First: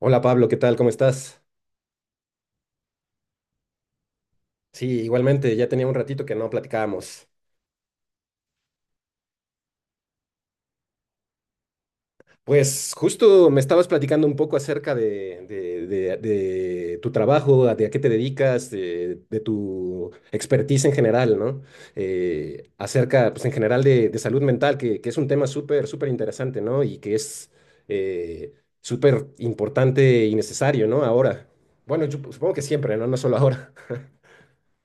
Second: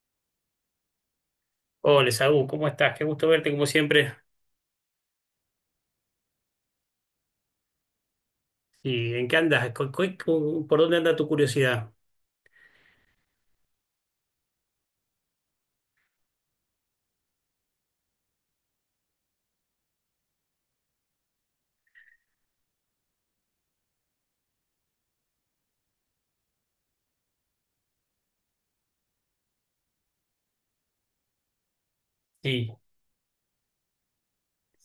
Hola Pablo, ¿qué tal? ¿Cómo estás? Hola, Saúl, ¿cómo estás? Qué gusto verte como siempre. Sí, igualmente, ya tenía un ratito que no platicábamos. ¿Y en qué andas? ¿Por dónde anda tu curiosidad? Pues justo me estabas platicando un poco acerca de tu trabajo, de a qué te dedicas, de tu expertise en general, ¿no? Acerca, pues en general, de salud mental, que es un tema súper, súper interesante, ¿no? Y que es, eh, súper importante y necesario, ¿no? Ahora. Bueno, yo supongo que Sí. siempre, ¿no? No solo ahora.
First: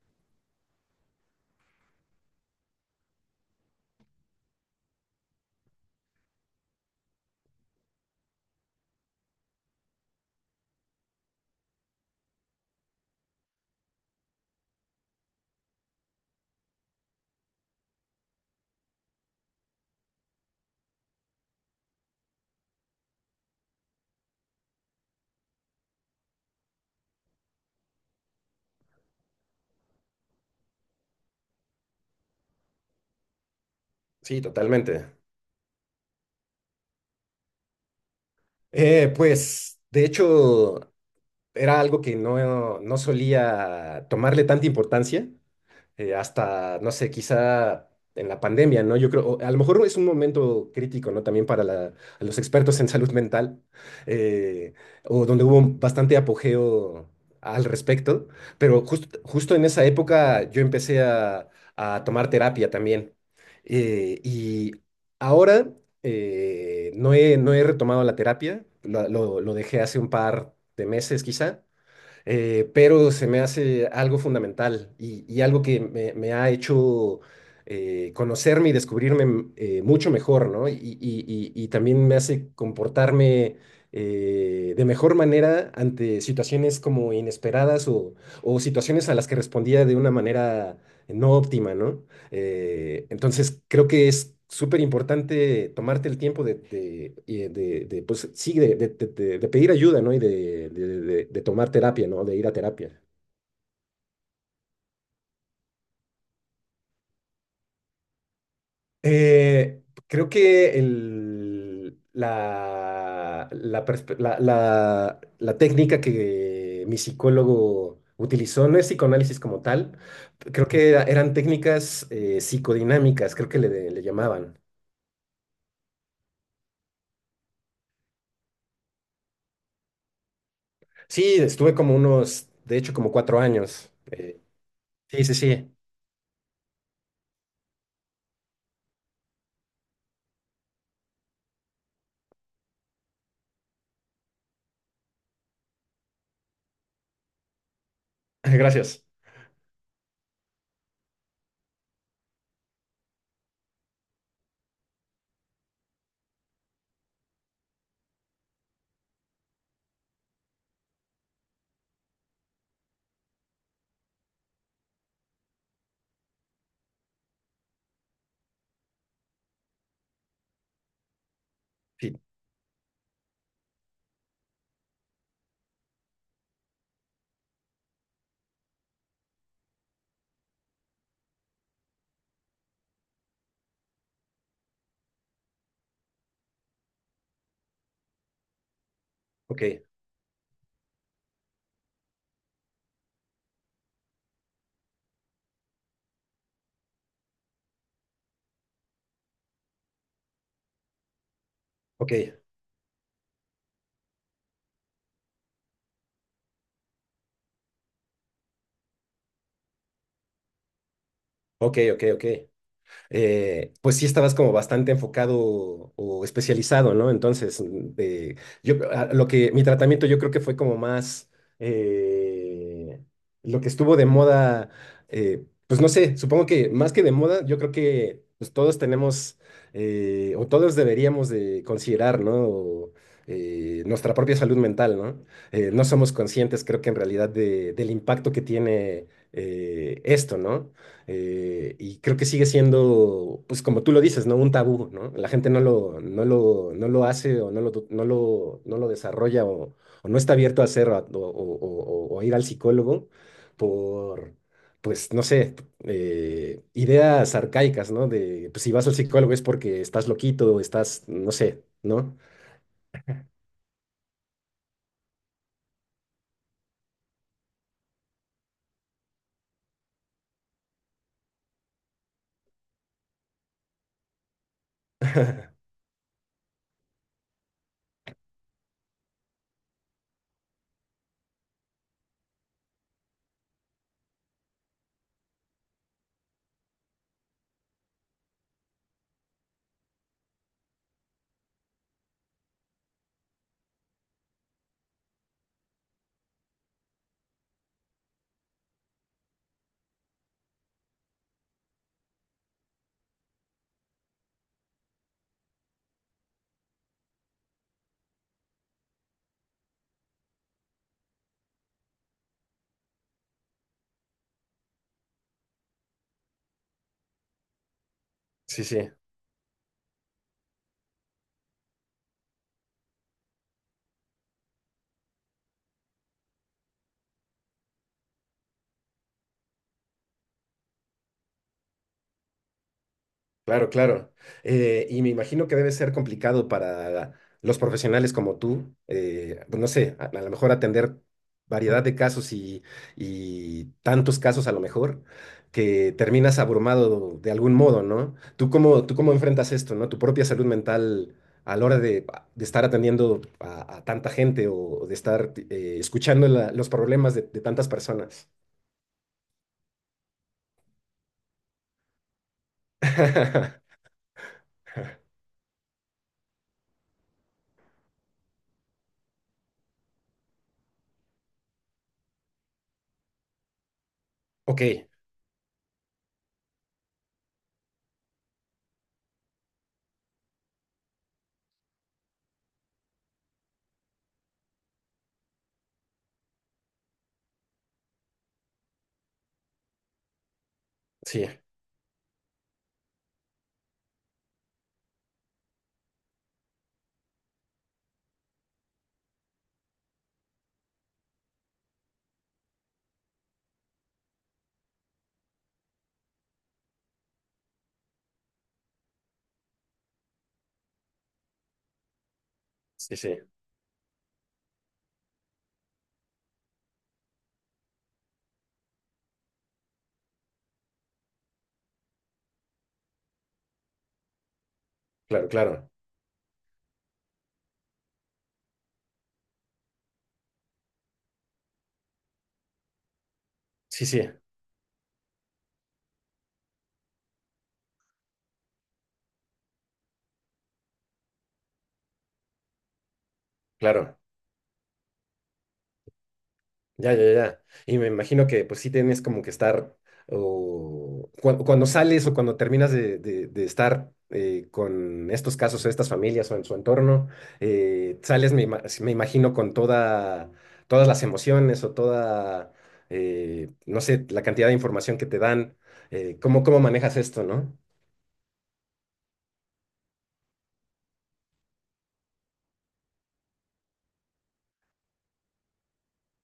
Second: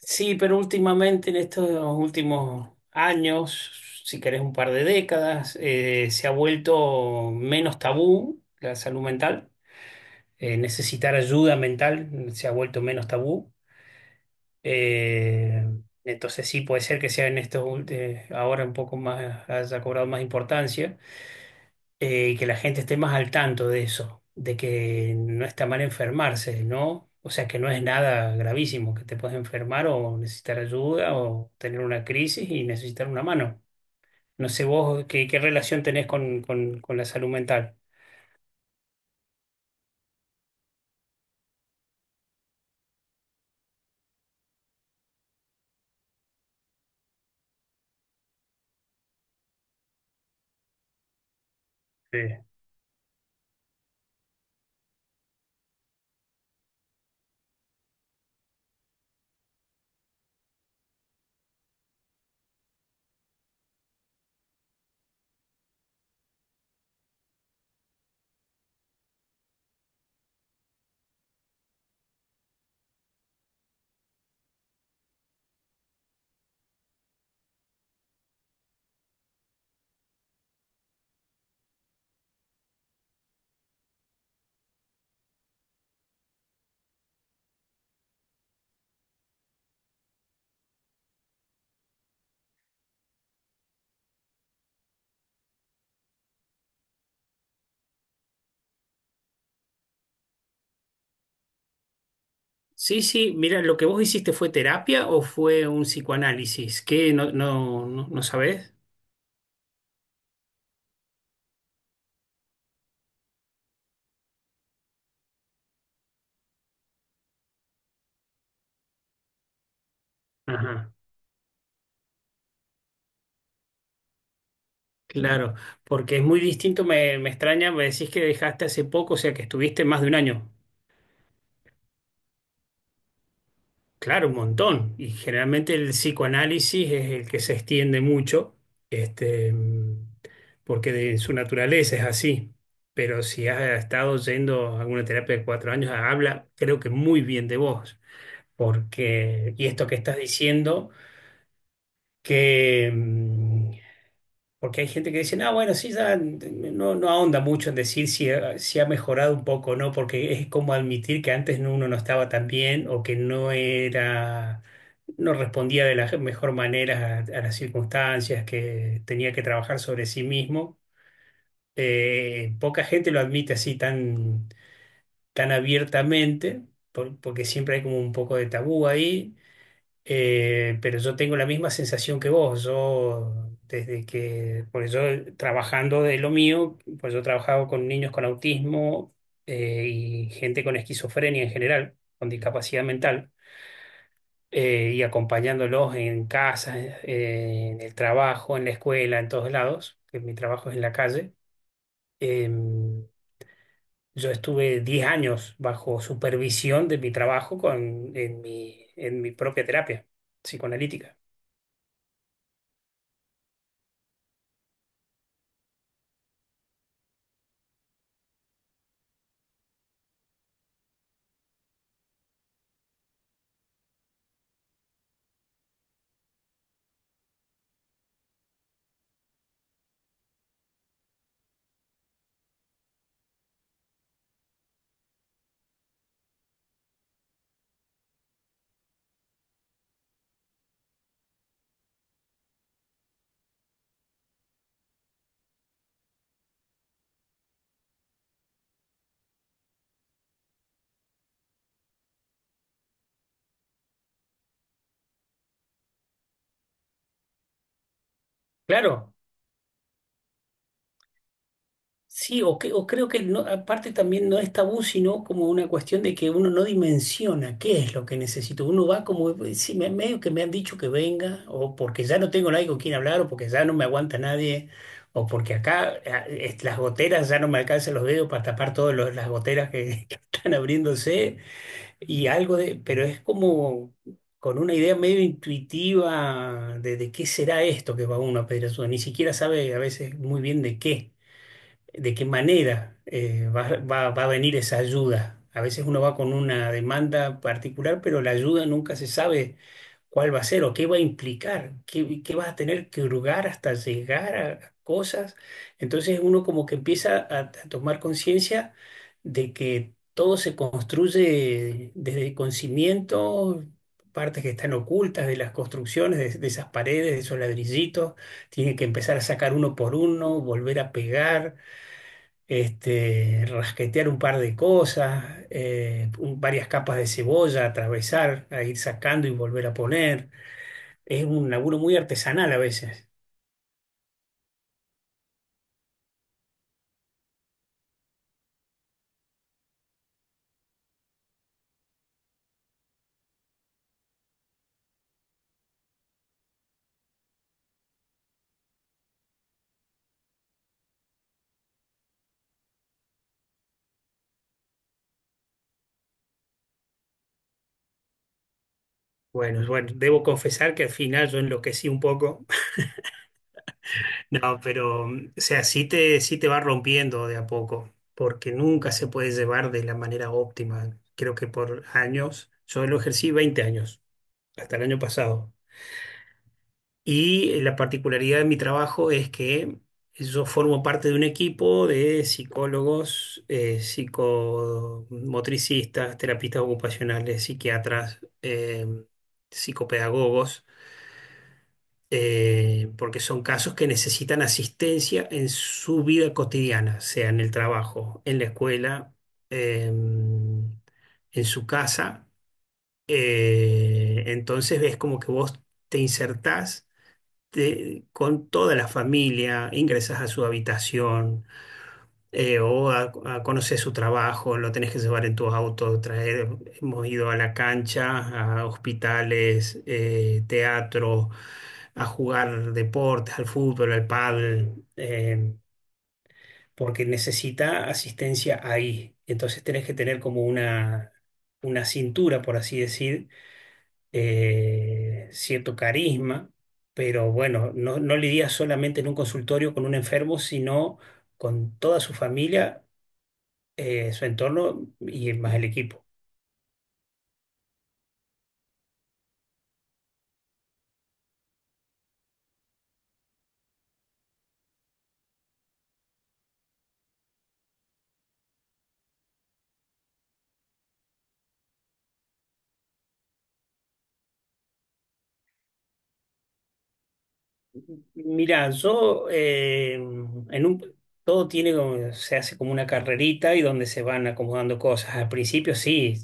Sí, pero últimamente, en estos últimos años, si querés un par de décadas, se ha vuelto menos tabú la salud mental. Necesitar ayuda mental se ha vuelto menos tabú. Eh, entonces sí, puede ser que sea en estos, ahora un poco más, haya cobrado más importancia. Y que la gente esté más al tanto de eso, de que no está mal enfermarse, ¿no? O sea, que no es nada gravísimo, que te puedes enfermar o necesitar ayuda o tener una crisis y necesitar una mano. Sí, No sé vos totalmente. Qué relación tenés con la salud mental. Pues, de hecho, era algo que no solía tomarle tanta importancia, hasta, no sé, quizá en la pandemia, ¿no? Yo creo, o a lo mejor es un momento crítico, ¿no? También para Sí. los expertos en salud mental, eh, o donde hubo un bastante apogeo al respecto, pero justo justo en esa época yo empecé a tomar terapia también. Y ahora, no he retomado la terapia, lo dejé hace un par de meses quizá, pero se me hace algo fundamental y algo que me ha hecho conocerme y descubrirme mucho mejor, ¿no? Y también me hace comportarme, de mejor manera ante situaciones como inesperadas o situaciones a las que respondía de una manera no óptima, ¿no? Entonces, creo que es súper importante tomarte el tiempo de, pues, sí, de pedir ayuda, ¿no? Y de tomar terapia, ¿no? De ir a terapia. Sí, sí, mira, lo que vos hiciste fue terapia o fue un psicoanálisis. ¿Qué no, no, no, no sabés? Creo que el- la, perspe- la- la- la técnica que mi psicólogo utilizó no es psicoanálisis como tal, creo que Ajá, eran técnicas, psicodinámicas, creo que le llamaban. claro, porque es muy distinto, me extraña, me decís que dejaste hace poco, o sea que estuviste más de un año. Sí, estuve como unos, de hecho, como cuatro años. Claro, un Eh, montón. Y sí, sí, sí. generalmente el psicoanálisis es el que se extiende mucho, este, mm, porque de su naturaleza es así. Pero si has estado yendo a alguna terapia de 4 años, habla, creo que muy bien de vos. Gracias. Porque, y esto que estás diciendo, que, mm, porque hay gente que dice, ah, bueno, sí, ya no, no ahonda mucho en decir si, si ha mejorado un poco o no, porque es como admitir que antes uno no estaba tan bien o que no era, no respondía de la mejor manera a las circunstancias, que tenía que trabajar sobre sí mismo. Sí, Poca gente lo admite así tan, tan abiertamente, porque siempre hay como un poco de tabú ahí. Pero yo tengo la misma sensación que vos. Yo, desde que, por eso trabajando de lo mío, pues yo he trabajado con niños con autismo ok, y gente con esquizofrenia en general, con discapacidad mental, y acompañándolos en casa, en el trabajo, en la escuela, en todos lados, que mi trabajo es en la calle. ok, Em, yo estuve 10 años bajo supervisión de mi trabajo en en mi propia terapia psicoanalítica. ok, ok, ok. Pues sí estabas como bastante enfocado o especializado, ¿no? Entonces, mm, yo, a- lo que, mi tratamiento yo creo que fue como más, eh, lo que estuvo de moda, pues no sé, supongo que más que de moda, yo creo que pues todos tenemos, o todos deberíamos de considerar, ¿no? Nuestra propia salud mental, ¿no? No somos conscientes, creo que en realidad, del impacto que tiene esto, ¿no? Y creo que sigue siendo, pues como tú lo dices, ¿no? Un tabú, ¿no? La gente no lo hace o no lo desarrolla o no está abierto a hacerlo, o a ir al psicólogo por, pues, no sé, ideas arcaicas, ¿no? De, pues si vas al Claro. psicólogo es porque estás loquito o estás, no sé, ¿no? Sí, o creo que aparte también no es tabú, sino como una cuestión de que uno no dimensiona qué es lo que necesito. Uno va como, sí, medio que me han dicho que venga, o porque ya no tengo nadie con quien hablar, o porque ya no me aguanta nadie, o porque acá las goteras ya no me alcanzan los dedos para tapar todas las goteras que, que están abriéndose, y algo de, pero es como con una idea medio intuitiva de qué será esto que va uno a pedir ayuda. Ni siquiera sabe a veces muy bien de qué manera va a venir esa ayuda. A veces uno va con una demanda particular, pero la ayuda nunca se sabe cuál va a ser o qué va a implicar, qué vas a tener que hurgar hasta llegar a cosas. Entonces uno como que empieza a tomar conciencia de que todo se construye desde con cimientos, partes que están ocultas de las construcciones, de esas paredes, de esos ladrillitos. Sí, Tiene que sí. empezar a sacar uno por uno, volver a pegar este, rasquetear un par de cosas, varias capas de cebolla, atravesar, a ir sacando y volver a poner. Es un laburo muy artesanal a veces. Claro, claro. Y me imagino que debe ser complicado para los profesionales como tú, pues no sé, a lo mejor atender variedad de casos y tantos casos a lo mejor, que terminas abrumado de algún modo, ¿no? ¿Tú cómo enfrentas esto? ¿No? Tu propia salud mental a la hora de estar atendiendo a tanta gente o de estar, escuchando los problemas de tantas personas. Bueno, debo confesar que al final yo enloquecí un poco. No, pero, mm, o sea, sí te va rompiendo de a poco, porque nunca se puede llevar de la manera óptima. Creo que por años, yo lo ejercí 20 años, Ok, hasta el año pasado. Y la particularidad de mi trabajo es que yo formo parte de un equipo de psicólogos, psicomotricistas, terapistas ocupacionales, psiquiatras, psicopedagogos, sí, porque son casos que necesitan asistencia en su vida cotidiana, sea en el trabajo, en la escuela, en su casa. Entonces ves como que vos te insertás con toda la familia, ingresas a su habitación o sí, sí, a conocer su trabajo, lo tenés que llevar en tu auto, traer, hemos ido a la cancha, a hospitales, teatro, a jugar deportes, al fútbol, al pádel, claro, claro. porque necesita asistencia ahí. Entonces tenés que tener como una cintura, por así decir, Sí, sí. Cierto carisma, pero bueno, no, no lidia solamente en un consultorio con un enfermo, sino con toda su familia, Claro, su entorno y más el equipo. ya, ya, ya. Y me imagino que pues sí tienes como que estar, o cuando sales o cuando terminas de estar, con estos casos o estas familias o en su entorno, sales, me imagino, con toda, todas las emociones o toda, no sé, la cantidad de información que te dan, ¿Cómo manejas esto, ¿no? Mira, yo en un todo tiene se hace como una carrerita y donde se van acomodando cosas. Al principio sí,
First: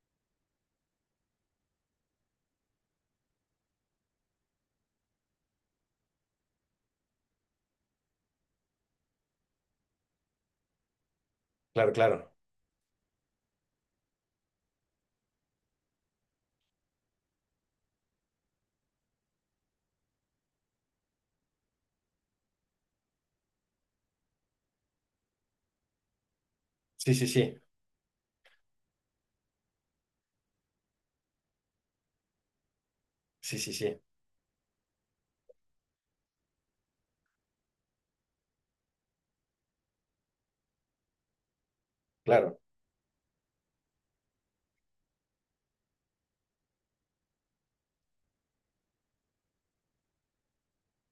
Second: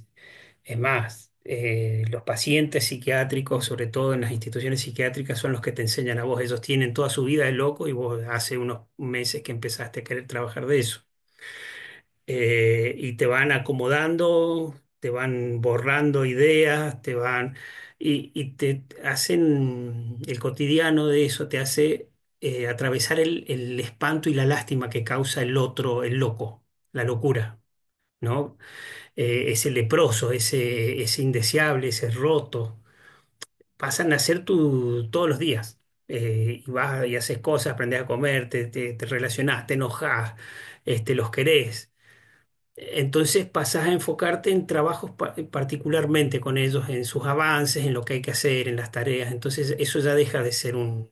es más, los pacientes psiquiátricos, sobre todo en las instituciones psiquiátricas, son los que te enseñan a vos. Ellos tienen toda su vida de loco y vos hace unos meses que empezaste a querer trabajar de eso. Claro, claro. Y te van acomodando, te van borrando ideas, te van... Y, y te hacen el cotidiano de eso, te hace atravesar el espanto y la lástima que causa el otro, el loco, la Sí, sí, sí. locura, ¿no? Ese leproso, ese indeseable, ese roto, Sí, sí, sí. pasan a ser tu todos los días. Y vas y haces cosas, aprendes a comer, te relacionás, te enojás, este, los querés. Claro. Entonces pasás a enfocarte en trabajos particularmente con ellos, en sus avances, en lo que hay que hacer, en las tareas. Entonces eso ya deja de ser un,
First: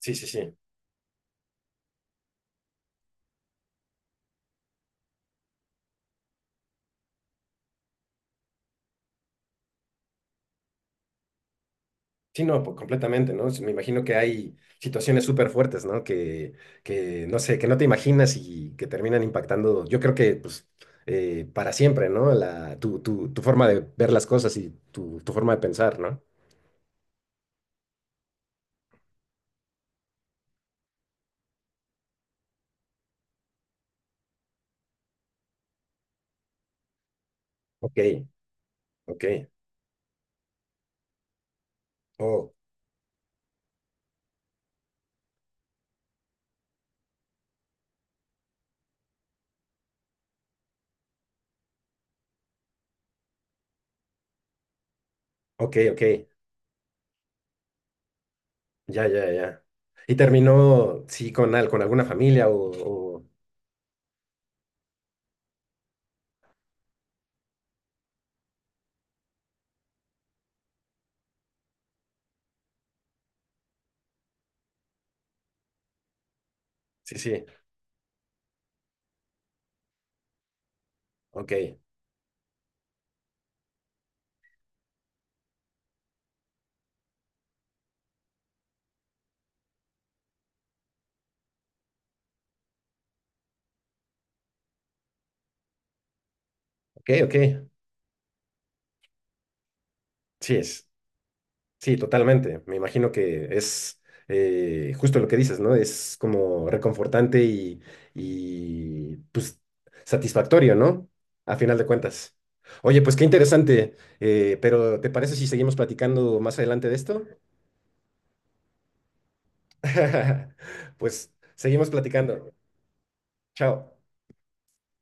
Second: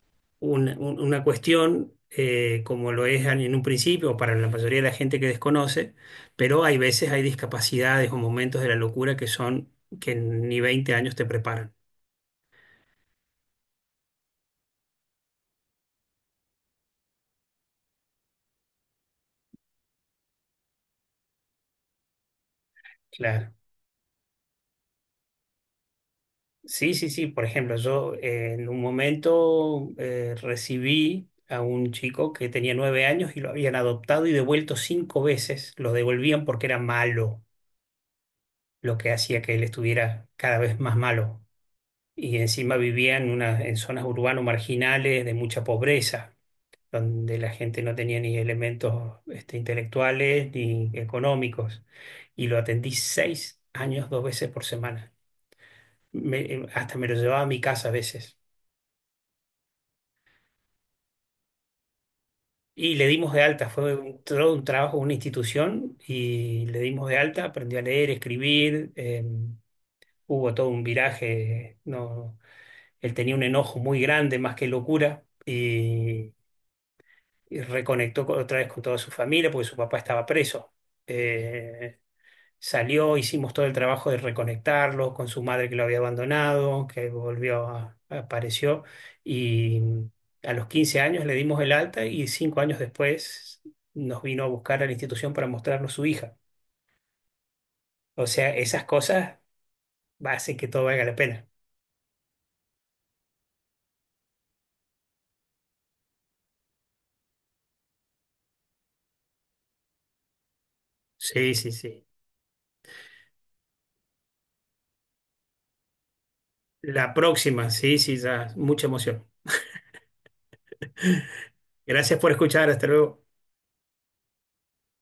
Sí, sí, sí. una, un- una cuestión como lo es en un principio o para la mayoría de la gente que desconoce, pero hay veces hay discapacidades o momentos de la locura que son que ni 20 años te preparan. Sí, no, pues, completamente, ¿no? Sí. Me imagino que hay situaciones súper fuertes, ¿no? Que, no sé, que no te imaginas y que terminan impactando, yo creo que, pues, para siempre, ¿no? Tu Claro. forma de ver las cosas y tu forma de pensar, ¿no? Sí, sí, sí. Por ejemplo, yo en un momento recibí a un chico que tenía 9 años y lo habían adoptado y devuelto 5 veces. Lo devolvían porque era malo, Ok, lo que ok, hacía que él estuviera cada vez más malo. Y oh, encima vivía en, una, en zonas urbanas marginales de mucha pobreza, donde la gente no tenía ni elementos este, intelectuales ni económicos. Y lo atendí 6 años, 2 veces por semana. ok, ok, Hasta me lo llevaba a mi casa a veces. ya, ya, ya. Y terminó, sí, con alguna familia o, Y le o- dimos de alta, fue un, todo un trabajo, una institución, y le dimos de alta, aprendí a leer, escribir, hubo todo un viraje, no, él tenía un enojo muy grande, más que locura, y Sí, sí, y reconectó otra vez con toda su familia porque su papá estaba preso. ok, Eh, Salió, hicimos todo el trabajo de reconectarlo con su madre que lo había abandonado, que apareció, y a los 15 años le dimos el alta y 5 años después nos vino a buscar a la institución para mostrarnos su hija. ok, ok, O sea, esas cosas sí, hacen que todo es. valga la pena. Sí, totalmente. Me imagino que es, justo lo que dices, ¿no? Es como reconfortante y, pues satisfactorio, ¿no? Sí, A sí, final de sí. cuentas. Oye, pues qué interesante. Pero ¿te parece si seguimos platicando más adelante de La esto? próxima, sí, sí, ya. Mucha emoción. Pues seguimos Gracias por platicando. escuchar, hasta luego. Chao.